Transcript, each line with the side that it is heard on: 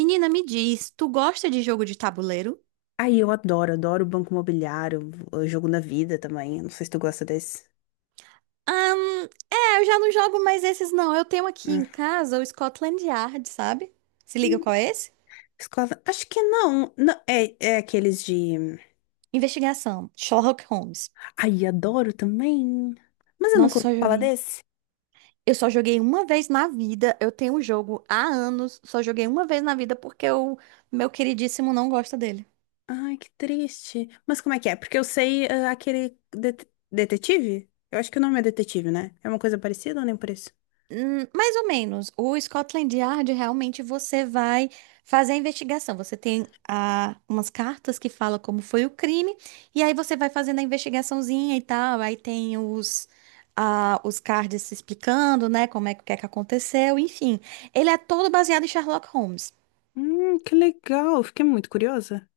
right: Menina, me diz, tu gosta de jogo de tabuleiro?
left: Aí eu adoro, adoro o Banco Imobiliário, o Jogo da Vida também. Não sei se tu gosta desse.
right: É, eu já não jogo mais esses não. Eu tenho aqui em
left: Hum.
right: casa o Scotland Yard, sabe? Se liga
left: Hum,
right: qual é esse?
left: Escola. Acho que não. É aqueles de.
right: Investigação, Sherlock Holmes.
left: Ai, adoro também. Mas eu
right: Nossa,
left: nunca ouvi
right: eu só
left: falar
right: joguei.
left: desse.
right: Eu só joguei uma vez na vida. Eu tenho o jogo há anos, só joguei uma vez na vida porque o meu queridíssimo não gosta dele.
left: Ai, que triste. Mas como é que é? Porque eu sei aquele detetive? Eu acho que o nome é detetive, né? É uma coisa parecida ou nem por isso?
right: Mais ou menos. O Scotland Yard realmente você vai fazer a investigação. Você tem umas cartas que fala como foi o crime, e aí você vai fazendo a investigaçãozinha e tal. Aí tem os cards se explicando, né? Como é que, o que é que aconteceu, enfim. Ele é todo baseado em Sherlock Holmes.
left: Que legal. Fiquei muito curiosa.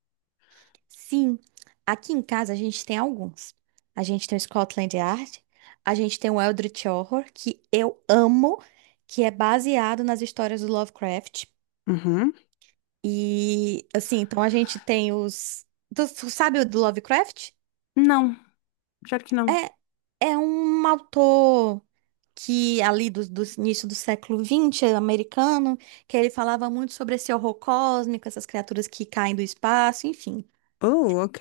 right: Sim, aqui em casa a gente tem alguns. A gente tem o Scotland Yard, a gente tem o Eldritch Horror, que eu amo, que é baseado nas histórias do Lovecraft.
left: Uhum.
right: E assim, então a gente tem os. Tu sabe o do Lovecraft?
left: Não, claro que não.
right: É, é um autor que ali do início do século XX, é americano, que ele falava muito sobre esse horror cósmico, essas criaturas que caem do espaço, enfim.
left: Oh, ok.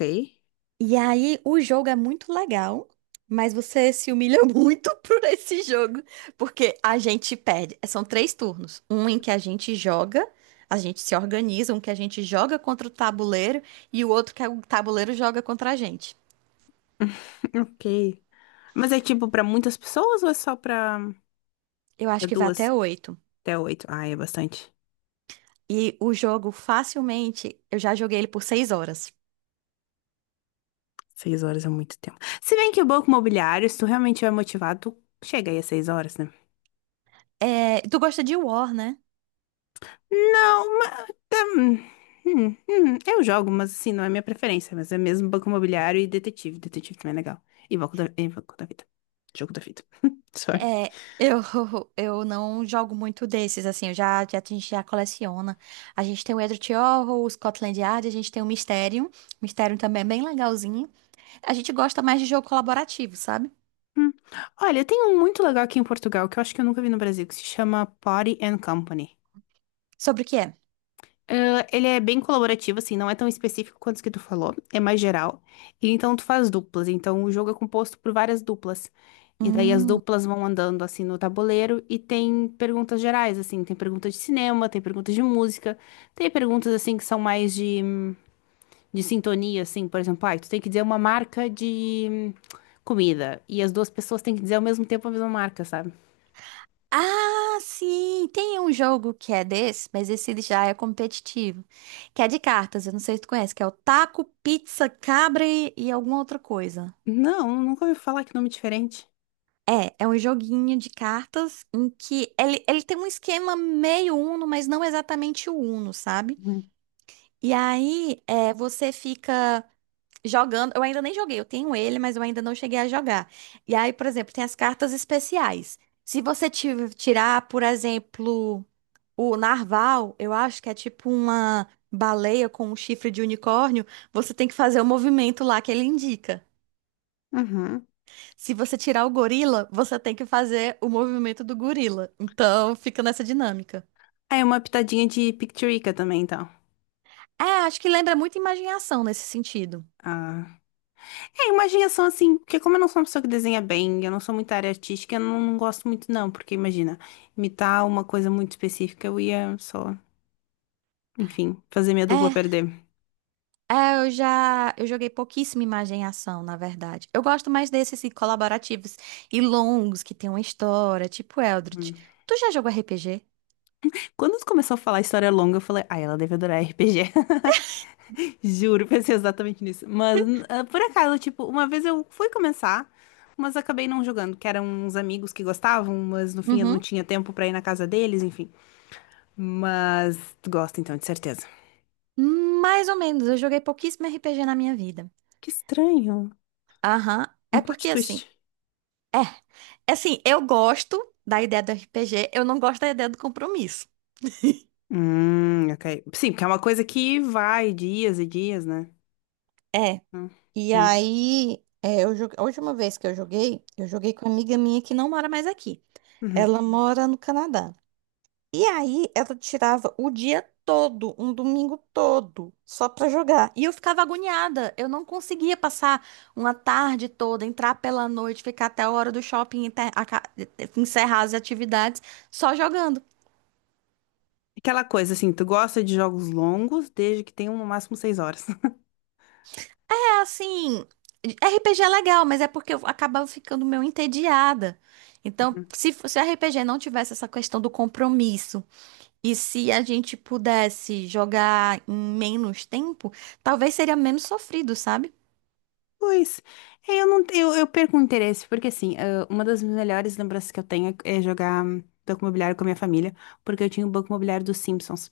right: E aí, o jogo é muito legal, mas você se humilha muito por esse jogo, porque a gente perde. São três turnos: um em que a gente joga, a gente se organiza, um que a gente joga contra o tabuleiro e o outro que é o tabuleiro joga contra a gente.
left: Ok. Mas é tipo pra muitas pessoas ou é só pra
right: Eu
left: é
right: acho que vai
left: duas
right: até oito.
left: até oito? Ah, é bastante.
right: E o jogo, facilmente, eu já joguei ele por 6 horas.
left: 6 horas é muito tempo. Se bem que o banco imobiliário, se tu realmente estiver motivado, tu chega aí às 6 horas, né?
right: É, tu gosta de War, né?
left: Não, mas. Eu jogo, mas assim, não é minha preferência. Mas é mesmo banco imobiliário e detetive. Detetive também é legal. E banco da vida. Jogo da vida. Sorry.
right: É, eu, eu não jogo muito desses, assim, eu já, a gente já coleciona. A gente tem o Edward Horror, o Scotland Yard, a gente tem o Mysterium. Mysterium também é bem legalzinho. A gente gosta mais de jogo colaborativo, sabe?
left: Hum. Olha, tem um muito legal aqui em Portugal que eu acho que eu nunca vi no Brasil, que se chama Party and Company.
right: Sobre o que é?
left: Ah, ele é bem colaborativo, assim, não é tão específico quanto os que tu falou, é mais geral. E então tu faz duplas, então o jogo é composto por várias duplas. E daí as
right: Hum.
left: duplas vão andando assim no tabuleiro e tem perguntas gerais, assim, tem perguntas de cinema, tem perguntas de música, tem perguntas assim que são mais de sintonia, assim, por exemplo, tu tem que dizer uma marca de comida e as duas pessoas têm que dizer ao mesmo tempo a mesma marca, sabe?
right: Ah, sim! Tem um jogo que é desse, mas esse ele já é competitivo. Que é de cartas, eu não sei se tu conhece, que é o Taco, Pizza, Cabra e alguma outra coisa.
left: Não, nunca ouvi falar, que nome diferente.
right: É, é um joguinho de cartas em que ele tem um esquema meio Uno, mas não exatamente o Uno, sabe?
left: Uhum.
right: E aí é, você fica jogando. Eu ainda nem joguei, eu tenho ele, mas eu ainda não cheguei a jogar. E aí, por exemplo, tem as cartas especiais. Se você tirar, por exemplo, o narval, eu acho que é tipo uma baleia com um chifre de unicórnio, você tem que fazer o movimento lá que ele indica.
left: Ah,
right: Se você tirar o gorila, você tem que fazer o movimento do gorila. Então, fica nessa dinâmica.
left: é uma pitadinha de Picturica também, então.
right: É, acho que lembra muito imagem-ação nesse sentido.
left: Ah. É, imaginação assim, porque como eu não sou uma pessoa que desenha bem, eu não sou muito da área artística, eu não, não gosto muito não, porque imagina, imitar uma coisa muito específica, eu ia só, enfim, fazer minha dupla
right: É,
left: perder.
right: é, eu joguei pouquíssima imagem-ação, na verdade. Eu gosto mais desses assim, colaborativos e longos que tem uma história, tipo Eldritch.
left: Hum.
right: Tu já jogou RPG?
left: Quando tu começou a falar história longa, eu falei, ah, ela deve adorar RPG. Juro, pensei exatamente nisso. Mas, ah, por acaso, tipo, uma vez eu fui começar, mas acabei não jogando, que eram uns amigos que gostavam, mas no fim eu não
right: Uhum.
left: tinha tempo pra ir na casa deles, enfim. Mas tu gosta então, de certeza.
right: Mais ou menos, eu joguei pouquíssimo RPG na minha vida.
left: Que estranho.
right: Aham.
left: Um
right: É
left: plot
right: porque
left: twist.
right: assim, é, é assim, eu gosto da ideia do RPG, eu não gosto da ideia do compromisso.
left: Ok. Sim, porque é uma coisa que vai dias e dias, né?
right: É.
left: Hum,
right: E
left: yeah.
right: aí, a última vez que eu joguei, com uma amiga minha que não mora mais aqui.
left: Uhum.
right: Ela mora no Canadá. E aí, ela tirava o dia todo, um domingo todo, só pra jogar. E eu ficava agoniada. Eu não conseguia passar uma tarde toda, entrar pela noite, ficar até a hora do shopping, encerrar as atividades, só jogando.
left: Aquela coisa assim, tu gosta de jogos longos desde que tenham no máximo 6 horas.
right: Assim, RPG é legal, mas é porque eu acabava ficando meio entediada. Então,
left: Uhum.
right: se o RPG não tivesse essa questão do compromisso, e se a gente pudesse jogar em menos tempo, talvez seria menos sofrido, sabe?
left: Pois, é, eu não eu, eu perco o interesse, porque assim, ah, uma das melhores lembranças que eu tenho é jogar Banco Imobiliário com a minha família, porque eu tinha o Banco Imobiliário dos Simpsons.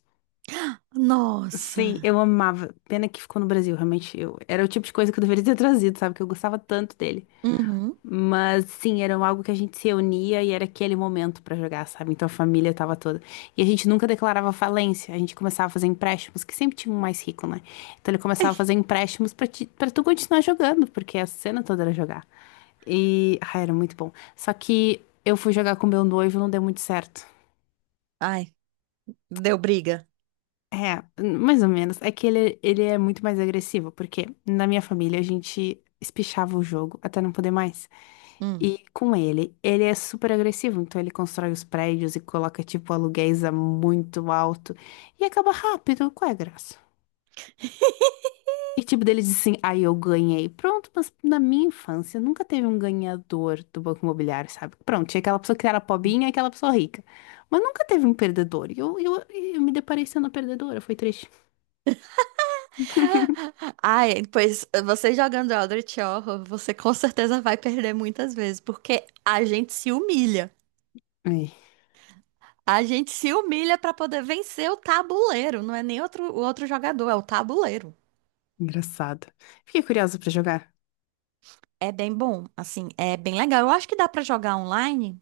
left: Sim,
right: Nossa.
left: eu amava. Pena que ficou no Brasil, realmente. Eu, era o tipo de coisa que eu deveria ter trazido, sabe? Que eu gostava tanto dele.
right: Uhum.
left: Mas sim, era algo que a gente se reunia e era aquele momento pra jogar, sabe? Então a família tava toda. E a gente nunca declarava falência, a gente começava a fazer empréstimos, que sempre tinha um mais rico, né? Então ele começava a fazer empréstimos pra, pra tu continuar jogando, porque a cena toda era jogar. E. Ah, era muito bom. Só que eu fui jogar com meu noivo e não deu muito certo.
right: Ai, deu briga.
left: É, mais ou menos. É que ele é muito mais agressivo, porque na minha família a gente espichava o jogo até não poder mais.
right: Hum.
left: E com ele, ele é super agressivo, então ele constrói os prédios e coloca, tipo, aluguéis a muito alto e acaba rápido, qual é a graça? E, tipo, dele diz assim, aí eu ganhei. Pronto, mas na minha infância nunca teve um ganhador do Banco Imobiliário, sabe? Pronto, tinha aquela pessoa que era pobinha e aquela pessoa rica. Mas nunca teve um perdedor. E eu me deparei sendo a perdedora, foi triste.
right: Ai, pois você jogando Eldritch Horror, você com certeza vai perder muitas vezes, porque a gente se humilha.
left: Ai,
right: A gente se humilha pra poder vencer o tabuleiro, não é nem outro, o outro jogador, é o tabuleiro.
left: engraçado. Fiquei curiosa pra jogar.
right: É bem bom, assim, é bem legal. Eu acho que dá pra jogar online.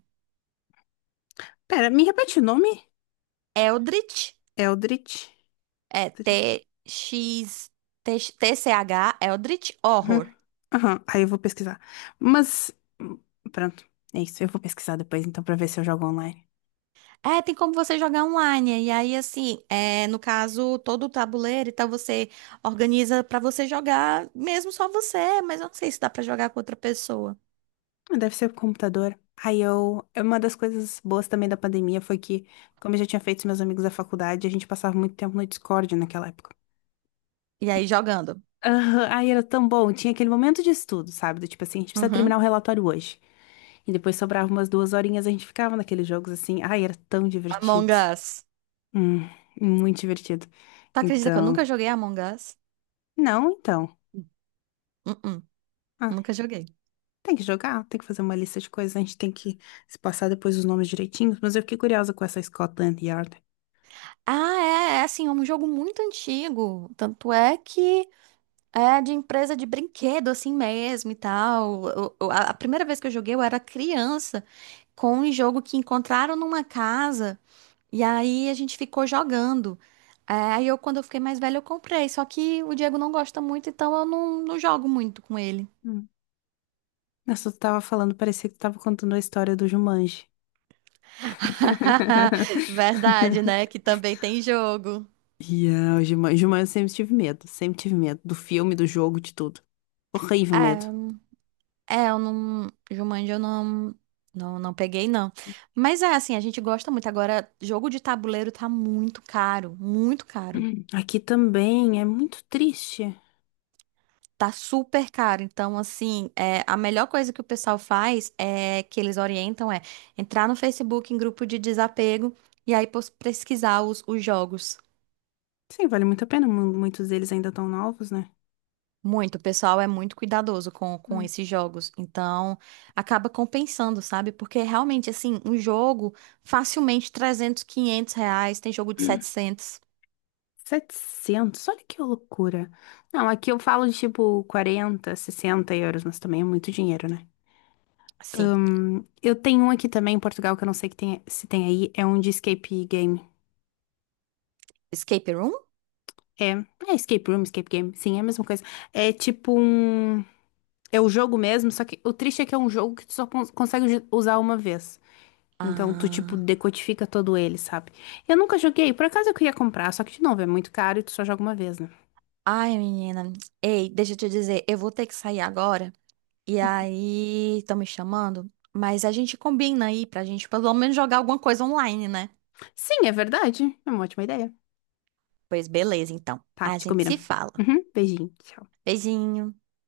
left: Pera, me repete o nome?
right: Eldritch,
left: Eldritch.
right: é
left: Eldritch.
right: TX, TCH, Eldritch Horror.
left: Uhum. Aham, aí eu vou pesquisar. Mas, hum, pronto, é isso. Eu vou pesquisar depois, então, pra ver se eu jogo online.
right: É, tem como você jogar online. E aí, assim, no caso, todo o tabuleiro e tal, você organiza pra você jogar, mesmo só você, mas eu não sei se dá pra jogar com outra pessoa.
left: Ah, deve ser o computador. Aí eu. Uma das coisas boas também da pandemia foi que, como eu já tinha feito com meus amigos da faculdade, a gente passava muito tempo no Discord naquela época.
right: E aí,
left: E-
right: jogando.
left: Aham, aí era tão bom. Tinha aquele momento de estudo, sabe? Do tipo assim, a gente precisa terminar o
right: Uhum.
left: relatório hoje. E depois sobrava umas 2 horinhas, a gente ficava naqueles jogos assim. Ai, era tão
right: Among
left: divertido.
right: Us.
left: Hum, muito divertido.
right: Tu acredita que eu
left: Então.
right: nunca joguei Among Us?
left: Não, então.
right: Uh-uh,
left: Ah,
right: nunca joguei.
left: tem que jogar, tem que fazer uma lista de coisas, a gente tem que se passar depois os nomes direitinhos, mas eu fiquei curiosa com essa Scotland Yard.
right: Ah, é assim, é um jogo muito antigo. Tanto é que é de empresa de brinquedo, assim mesmo e tal. A primeira vez que eu joguei, eu era criança, com um jogo que encontraram numa casa, e aí a gente ficou jogando. É, aí eu, quando eu fiquei mais velha, eu comprei. Só que o Diego não gosta muito, então eu não jogo muito com ele.
left: Hum. Mas tu tava falando, parecia que tu tava contando a história do Jumanji.
right: Verdade, né? Que também tem jogo.
left: Yeah, o Jumanji, Jumanji eu sempre tive medo do filme, do jogo, de tudo. Horrível medo.
right: É, é, eu não. Jumanji eu não, não, não peguei, não. Mas é assim, a gente gosta muito. Agora, jogo de tabuleiro tá muito caro, muito caro.
left: Hum. Aqui também é muito triste.
right: Tá super caro. Então, assim, a melhor coisa que o pessoal faz é que eles orientam é entrar no Facebook em grupo de desapego e aí pesquisar os jogos.
left: Sim, vale muito a pena. Muitos deles ainda estão novos, né?
right: Muito, o pessoal é muito cuidadoso com
left: Hum.
right: esses jogos, então acaba compensando, sabe? Porque realmente, assim, um jogo facilmente 300, R$ 500, tem jogo de 700,
left: 700, olha que loucura. Não, aqui eu falo de tipo 40 60 euros, mas também é muito dinheiro, né?
right: assim.
left: Eu tenho um aqui também em Portugal que eu não sei que se tem aí, é um de escape game.
right: Escape Room?
left: É, é escape room, escape game, sim, é a mesma coisa. É tipo um. É o jogo mesmo, só que o triste é que é um jogo que tu só consegue usar uma vez. Então, tu, tipo,
right: Ah,
left: decodifica todo ele, sabe? Eu nunca joguei, por acaso eu queria comprar, só que, de novo, é muito caro e tu só joga uma vez, né?
right: ai, menina, ei, deixa eu te dizer, eu vou ter que sair agora, e aí, estão me chamando, mas a gente combina aí pra gente pelo menos jogar alguma coisa online, né?
left: Sim, é verdade. É uma ótima ideia.
right: Pois beleza, então,
left: Tá,
right: a
left: te
right: gente
left: combina.
right: se fala.
left: Uhum, beijinho, tchau.
right: Beijinho.